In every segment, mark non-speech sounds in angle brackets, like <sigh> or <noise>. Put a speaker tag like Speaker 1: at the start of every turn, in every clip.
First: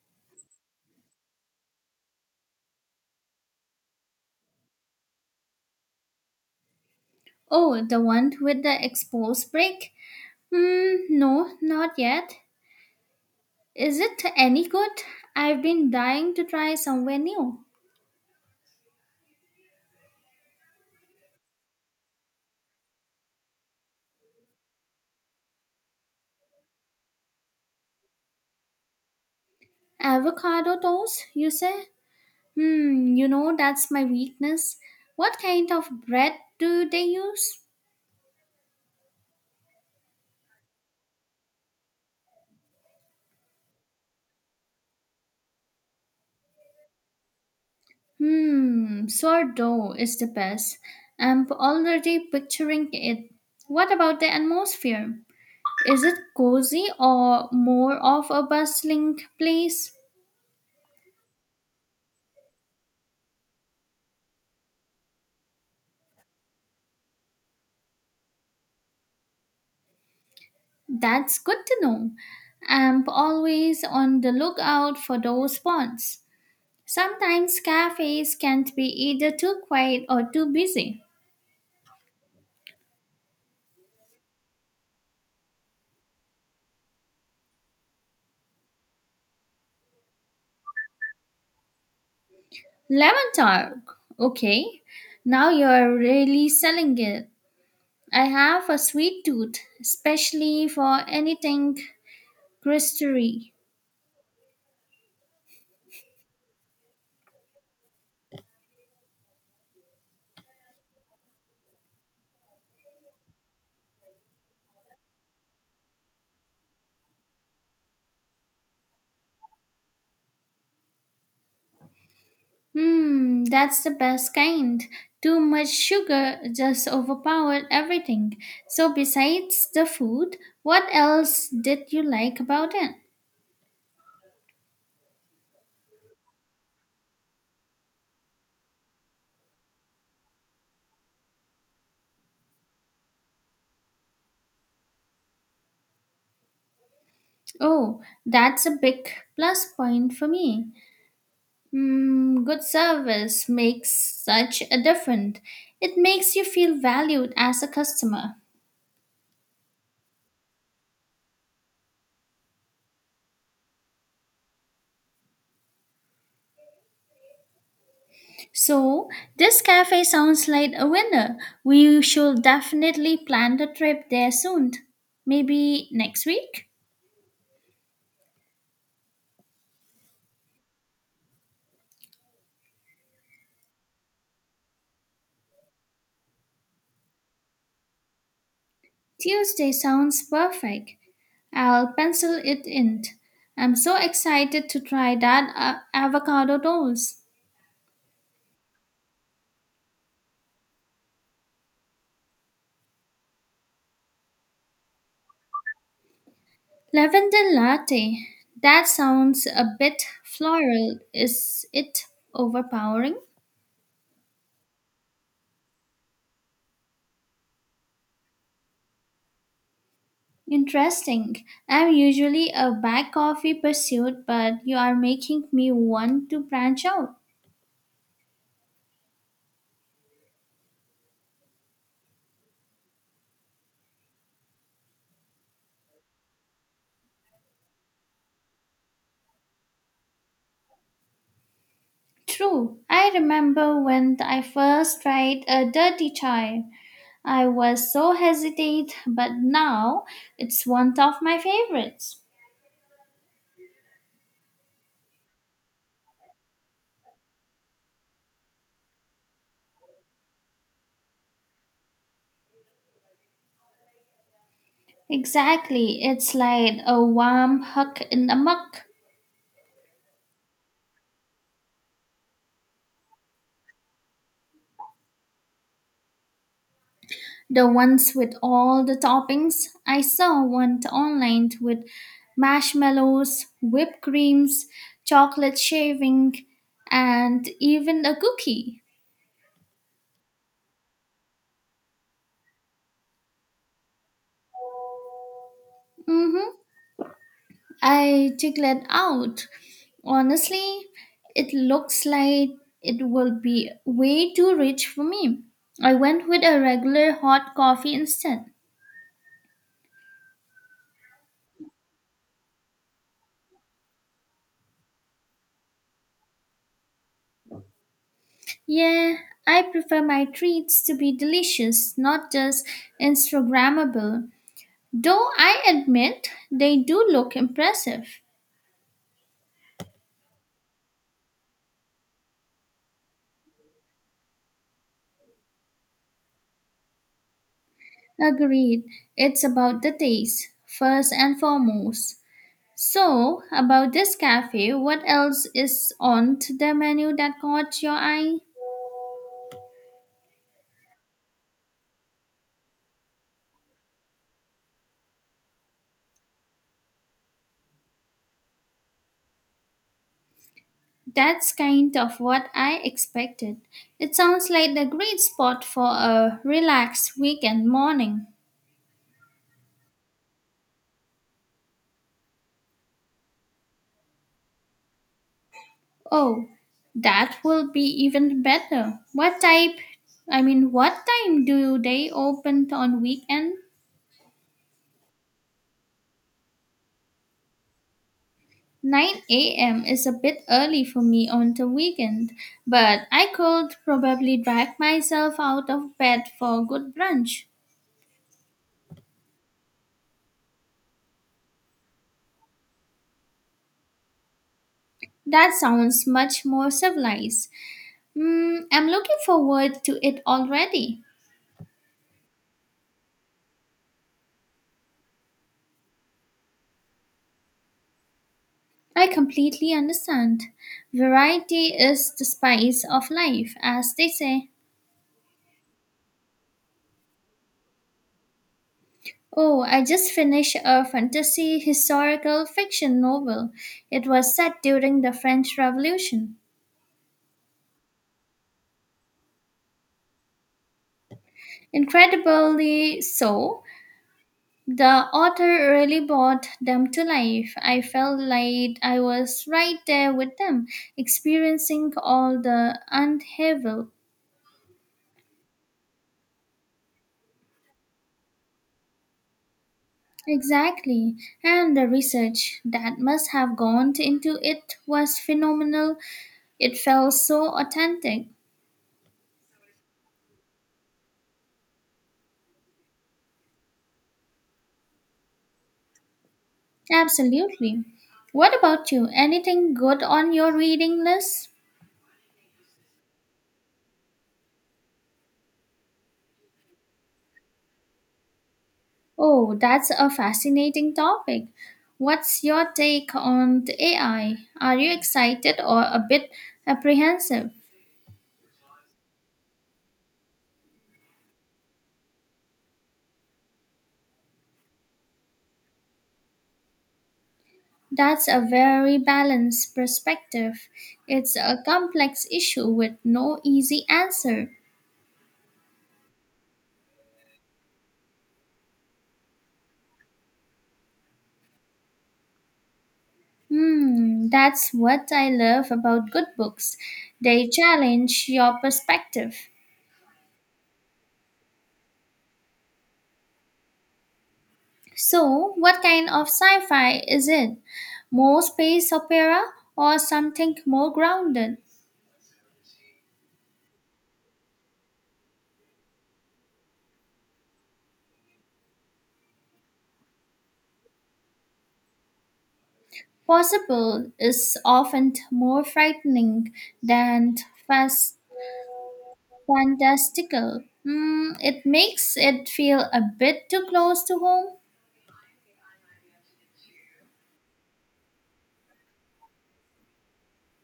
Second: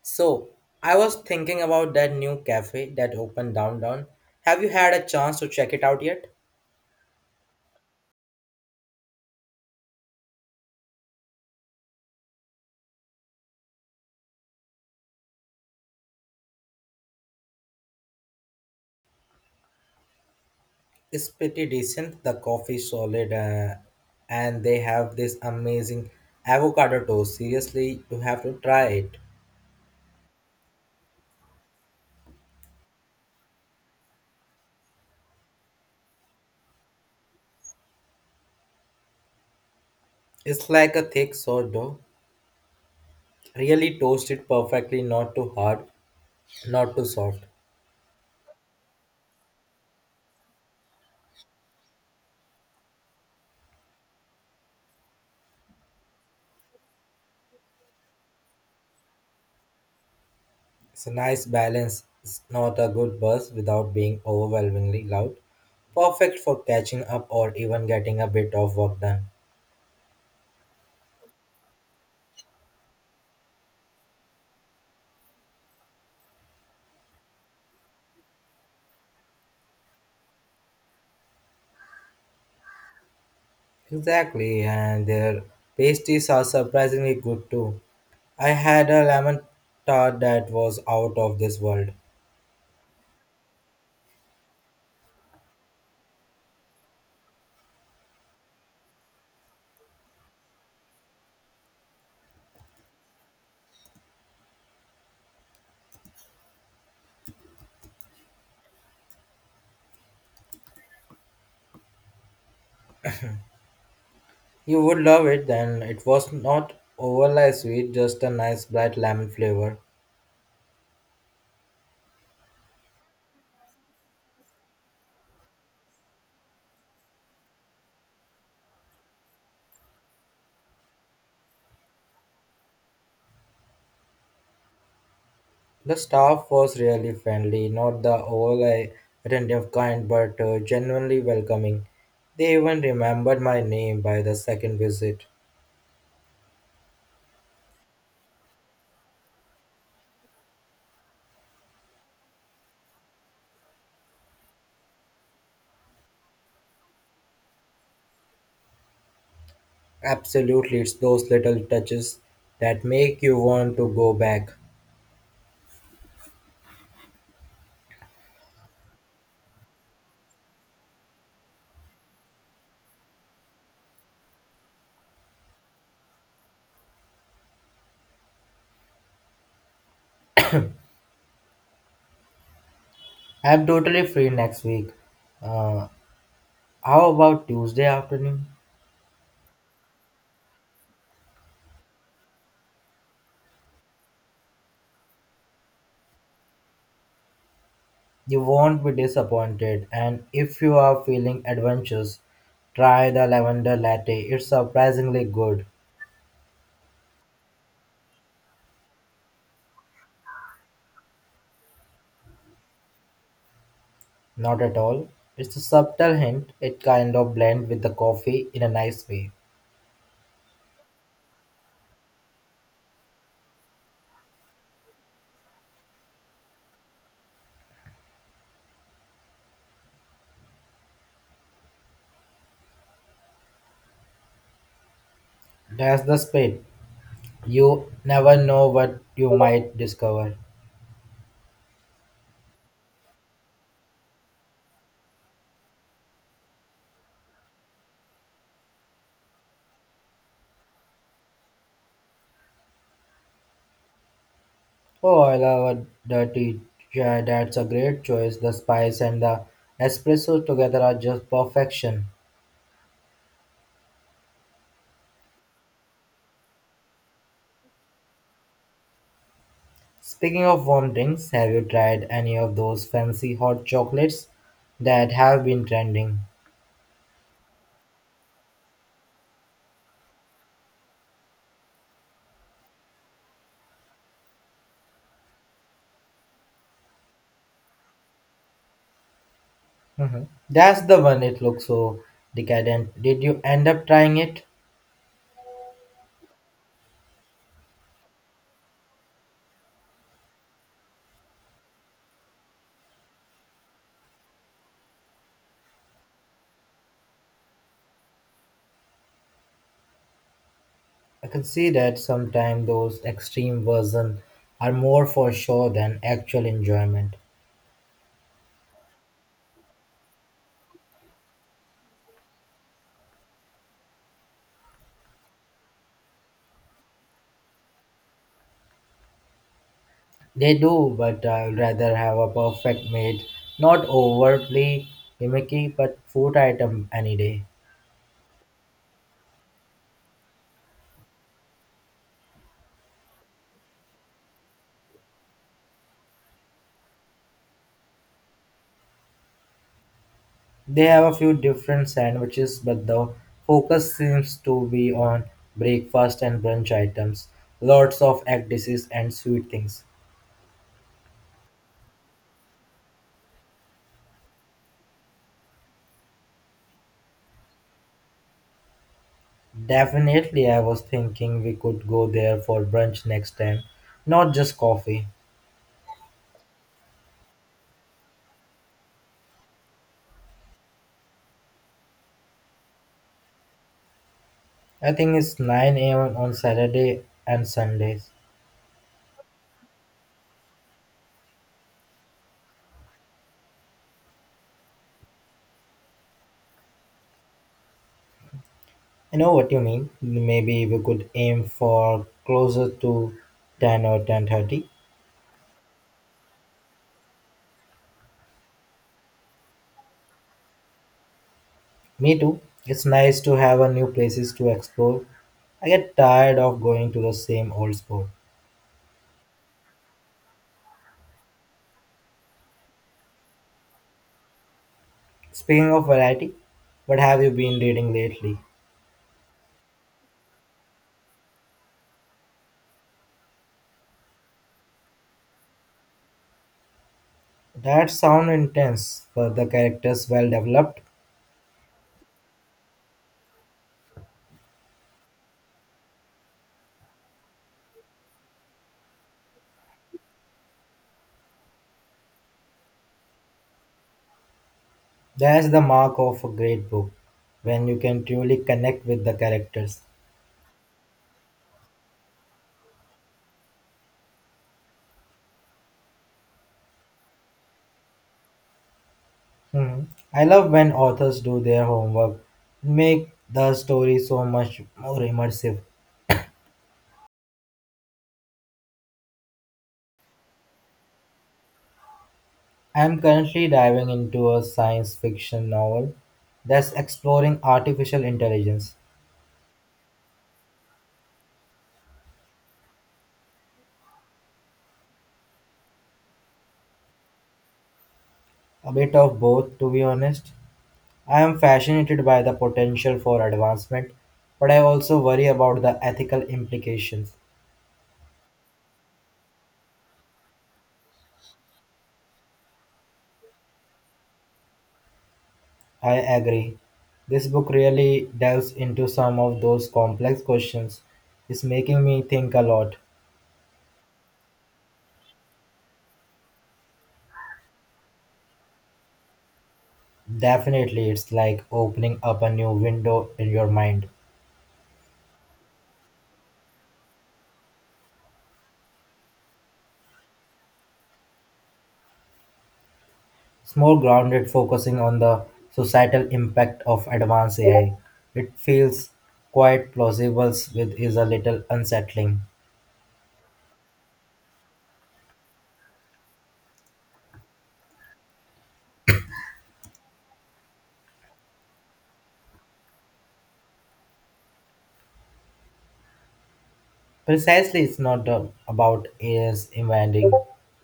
Speaker 1: So, I was thinking about that new cafe that opened downtown. Have you had a chance to check it out yet?
Speaker 2: Oh, the one with the exposed brick? Hmm. No, not yet. Is it any good? I've been dying to try somewhere new.
Speaker 1: It's pretty decent. The coffee solid, and they have this amazing avocado toast. Seriously, you have to try it.
Speaker 2: Avocado toast, you say? You know that's my weakness. What kind of bread do they use?
Speaker 1: It's like a thick sourdough, really toasted perfectly, not too hard, not too soft.
Speaker 2: Sourdough is the best. I'm already picturing it. What about the atmosphere? Is it cozy or more of a bustling place?
Speaker 1: It's a nice balance. It's not a good buzz without being overwhelmingly loud. Perfect for catching up or even getting a bit of work done.
Speaker 2: That's good to know. I'm always on the lookout for those spots. Sometimes cafes can't be either too quiet or too busy.
Speaker 1: Exactly, and their pasties are surprisingly good too. I had a lemon tart that was out of this world.
Speaker 2: Lemon Talk. Okay, now you're really selling it. I have a sweet tooth, especially for anything crustery.
Speaker 1: You would love it, and it was not overly sweet, just a nice bright lemon flavor.
Speaker 2: That's the best kind. Too much sugar just overpowered everything. So, besides the food, what else did you like about it?
Speaker 1: The staff was really friendly, not the overly attentive kind, but genuinely welcoming. They even remembered my name by the second visit.
Speaker 2: Oh, that's a big plus point for me. Good service makes such a difference. It makes you feel valued as a customer.
Speaker 1: Absolutely, it's those little touches that make you want to go back.
Speaker 2: So, this cafe sounds like a winner. We should definitely plan the trip there soon. Maybe next week?
Speaker 1: I'm totally free next week. Uh, how about Tuesday afternoon?
Speaker 2: Tuesday sounds perfect. I'll pencil it in. I'm so excited to try that avocado toast.
Speaker 1: You won't be disappointed, and if you are feeling adventurous, try the lavender latte. It's surprisingly good.
Speaker 2: Lavender latte. That sounds a bit floral. Is it overpowering?
Speaker 1: Not at all. It's a subtle hint. It kind of blends with the coffee in a nice way.
Speaker 2: Interesting. I'm usually a black coffee pursuit, but you are making me want to branch out.
Speaker 1: That's the spirit. You never know what you might discover.
Speaker 2: True. I remember when I first tried a dirty chai. I was so hesitant, but now it's one of my favorites.
Speaker 1: Oh, I love a dirty chai. That's a great choice. The spice and the espresso together are just perfection.
Speaker 2: Exactly, it's like a warm hug in the muck.
Speaker 1: Speaking of warm drinks, have you tried any of those fancy hot chocolates that have been trending?
Speaker 2: The ones with all the toppings. I saw one online with marshmallows, whipped creams, chocolate shaving, and even a cookie.
Speaker 1: Mhm. That's the one, it looks so decadent. Did you end up trying it?
Speaker 2: Mhm. I checked that out. Honestly, it looks like it will be way too rich for me. I went with a regular hot coffee instead.
Speaker 1: I can see that sometimes those extreme versions are more for show than actual enjoyment.
Speaker 2: Yeah, I prefer my treats to be delicious, not just Instagrammable. Though I admit they do look impressive.
Speaker 1: They do, but I'd rather have a perfect made, not overtly gimmicky, but food item any day.
Speaker 2: Agreed, it's about the taste, first and foremost. So, about this cafe, what else is on to the menu that caught your eye?
Speaker 1: They have a few different sandwiches, but the focus seems to be on breakfast and brunch items. Lots of egg dishes and sweet things.
Speaker 2: That's kind of what I expected. It sounds like a great spot for a relaxed weekend morning.
Speaker 1: Definitely, I was thinking we could go there for brunch next time, not just coffee.
Speaker 2: Oh, that will be even better. What type, I mean, What time do they open on weekend?
Speaker 1: I think it's 9 a.m. on Saturday and Sundays.
Speaker 2: 9 a.m. is a bit early for me on the weekend, but I could probably drag myself out of bed for a good brunch.
Speaker 1: I know what you mean. Maybe we could aim for closer to 10 or 10:30.
Speaker 2: That sounds much more civilized. I'm looking forward to it already.
Speaker 1: Me too. It's nice to have a new places to explore. I get tired of going to the same old spot.
Speaker 2: I completely understand. Variety is the spice of life, as they say.
Speaker 1: Speaking of variety, what have you been reading lately?
Speaker 2: Oh, I just finished a fantasy historical fiction novel. It was set during the French Revolution.
Speaker 1: That sound intense, but the characters well developed.
Speaker 2: Incredibly so, the author really brought them to life. I felt like I was right there with them, experiencing all the unhevel.
Speaker 1: That's the mark of a great book, when you can truly connect with the characters.
Speaker 2: Exactly, and the research that must have gone into it was phenomenal. It felt so authentic.
Speaker 1: Hmm. I love when authors do their homework, make the story so much more immersive.
Speaker 2: Absolutely. What about you? Anything good on your reading list?
Speaker 1: I am currently diving into a science fiction novel that's exploring artificial intelligence.
Speaker 2: Oh, that's a fascinating topic. What's your take on the AI? Are you excited or a bit apprehensive?
Speaker 1: A bit of both, to be honest. I am fascinated by the potential for advancement, but I also worry about the ethical implications.
Speaker 2: That's a very balanced perspective. It's a complex issue with no easy answer.
Speaker 1: I agree. This book really delves into some of those complex questions. It's making me think a lot.
Speaker 2: That's what I love about good books. They challenge your perspective.
Speaker 1: Definitely, it's like opening up a new window in your mind.
Speaker 2: So, what kind of sci fi is it? More space opera or something more grounded?
Speaker 1: It's more grounded, focusing on the societal impact of advanced AI. It feels quite plausible, with is a little unsettling.
Speaker 2: Possible is often more frightening than fast fantastical. It makes it feel a bit too close to home.
Speaker 1: Precisely, it's not about AI's inventing,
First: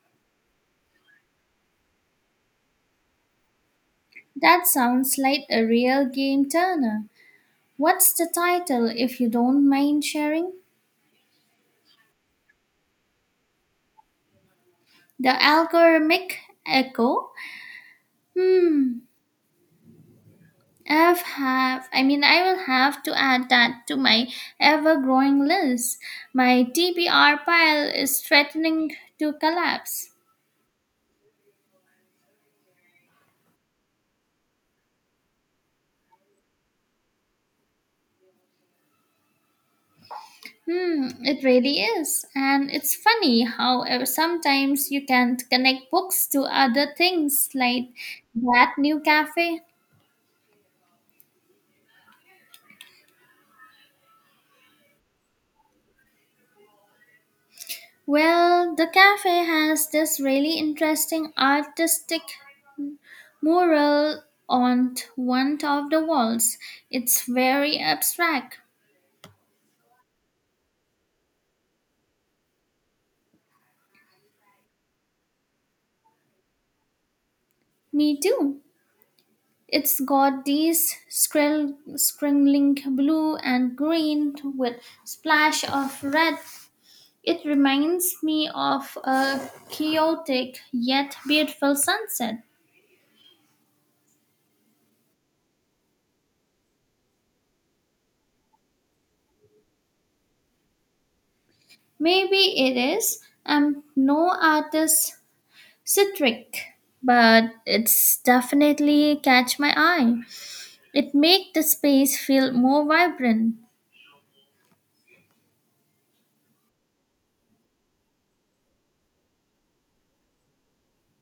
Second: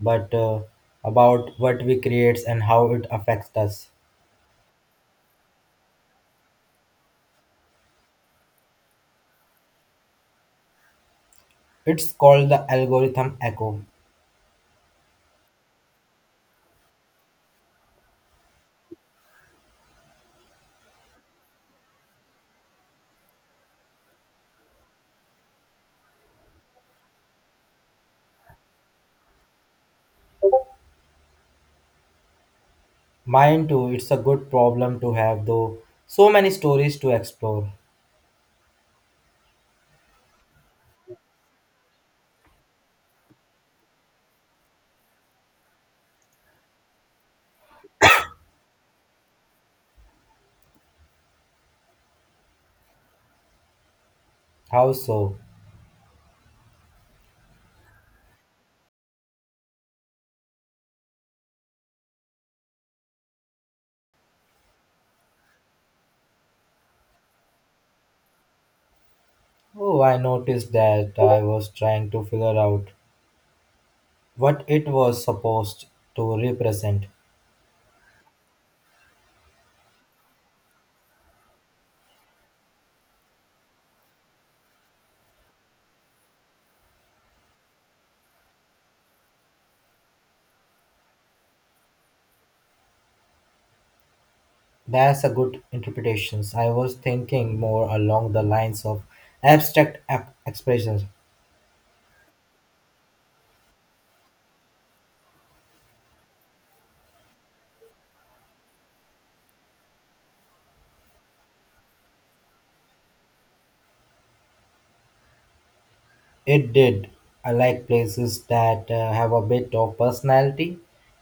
Speaker 1: but about what we create and how it affects us.
Speaker 2: That sounds like a real game turner. What's the title, if you don't mind sharing?
Speaker 1: It's called the algorithm echo.
Speaker 2: The Algorithmic Echo? Hmm, I will have to add that to my ever growing list. My TBR pile is threatening to collapse.
Speaker 1: Mine too, it's a good problem to have, though. So many stories to explore.
Speaker 2: It really is. And it's funny how sometimes you can connect books to other things like that new cafe.
Speaker 1: How so?
Speaker 2: Well, the cafe has this really interesting artistic mural on one of the walls. It's very abstract.
Speaker 1: Oh, I noticed that I was trying to figure out what it was supposed to represent.
Speaker 2: Me too. It's got these scribbling blue and green with splash of red. It reminds me of a chaotic yet beautiful sunset.
Speaker 1: That's a good interpretation. I was thinking more along the lines of expressions.
Speaker 2: Maybe it is. I'm no artist citric, but it's definitely catch my eye. It makes the space feel more vibrant.
Speaker 1: It did. I like places that have a bit of personality,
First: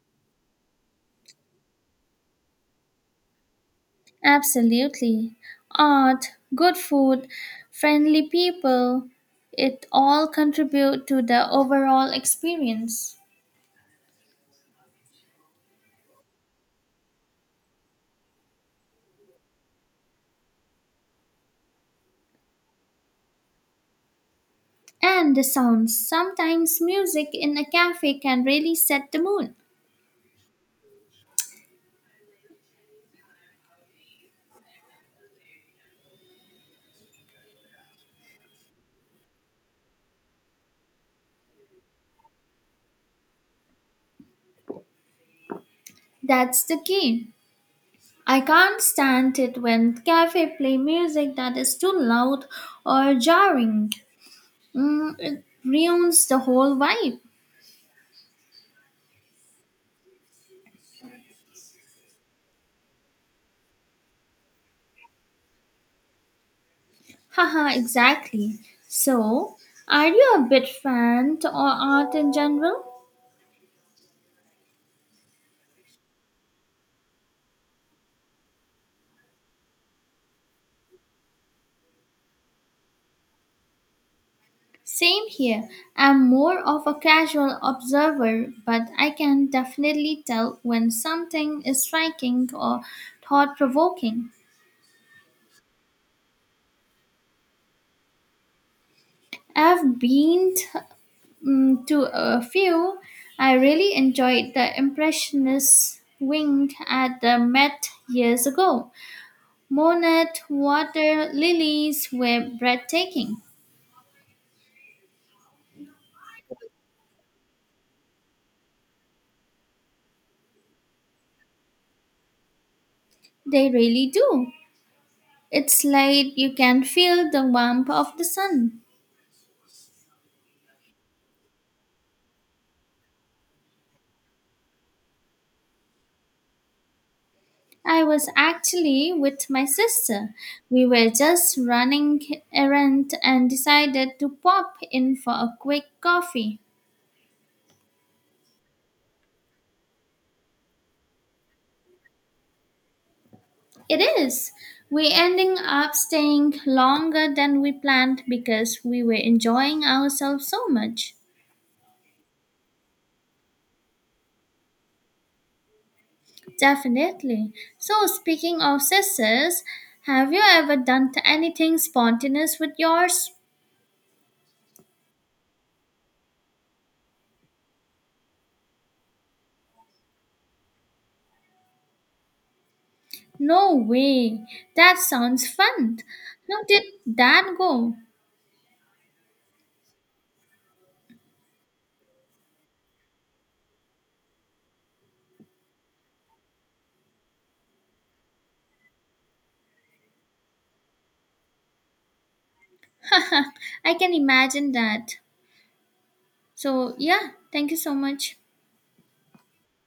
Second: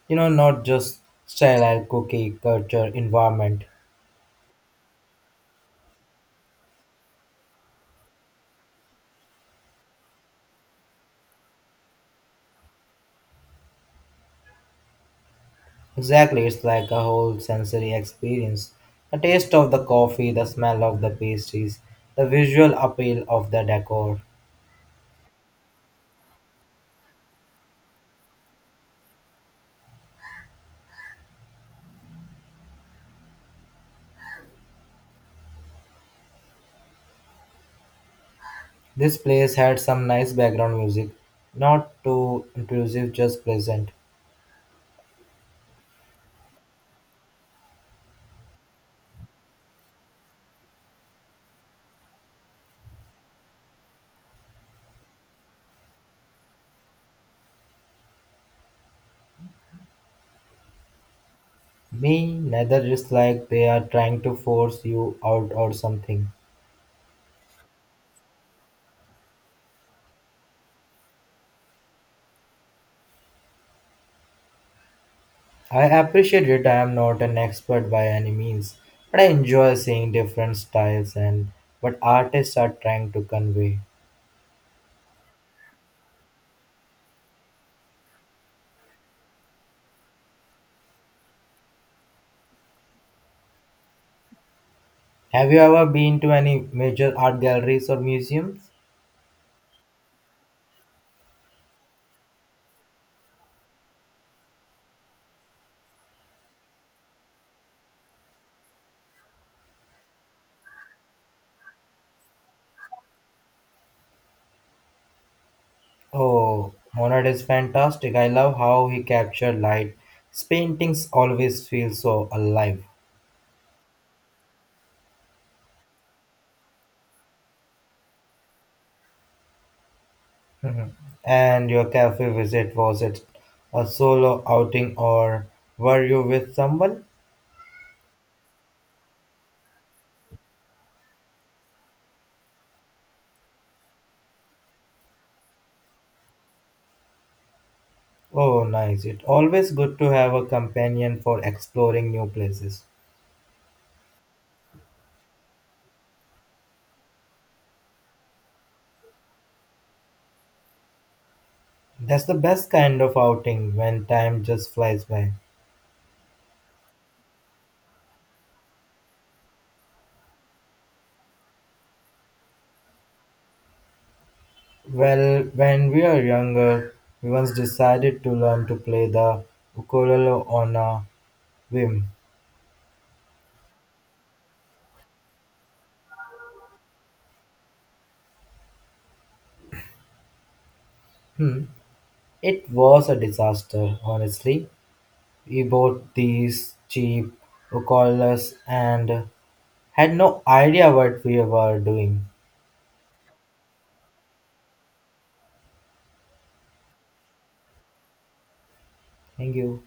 Speaker 1: you know, not just sterile cookie culture environment.
Speaker 2: Absolutely. Art, good food, friendly people, it all contribute to the overall experience.
Speaker 1: Exactly, it's like a whole sensory experience. A taste of the coffee, the smell of the pastries, the visual appeal of the decor.
Speaker 2: And the sounds. Sometimes music in a cafe can really set the mood.
Speaker 1: This place had some nice background music, not too intrusive, just pleasant.
Speaker 2: That's the key. I can't stand it when cafe play music that is too loud or jarring. It ruins the whole vibe.
Speaker 1: Me neither is like they are trying to force you out or something.
Speaker 2: Haha, exactly. So, are you a bit fan or art in general?
Speaker 1: I appreciate it. I am not an expert by any means, but I enjoy seeing different styles and what artists are trying to convey.
Speaker 2: Same here. I'm more of a casual observer, but I can definitely tell when something is striking or thought provoking.
Speaker 1: Have you ever been to any major art galleries or museums?
Speaker 2: I've been t- mm, To a few. I really enjoyed the Impressionist wing at the Met years ago. Monet water lilies were breathtaking.
Speaker 1: Oh, Monet is fantastic. I love how he captured light. His paintings always feel so alive.
Speaker 2: They really do. It's like you can feel the warmth of the sun.
Speaker 1: And your cafe visit, was it a solo outing or were you with someone?
Speaker 2: I was actually with my sister. We were just running errand and decided to pop in for a quick coffee.
Speaker 1: Oh, nice. It's always good to have a companion for exploring new places.
Speaker 2: It is. We ending up staying longer than we planned because we were enjoying ourselves so much.
Speaker 1: That's the best kind of outing when time just flies by.
Speaker 2: Definitely. So speaking of sisters, have you ever done anything spontaneous with yours?
Speaker 1: Well, when we were younger, we once decided to learn to play the ukulele on a whim.
Speaker 2: No way. That sounds fun. How did that go?
Speaker 1: Hmm. It was a disaster, honestly. We bought these cheap ukuleles and had no idea what we were doing.
Speaker 2: <laughs> I can imagine that. So, yeah, thank you so much.
Speaker 1: Thank you.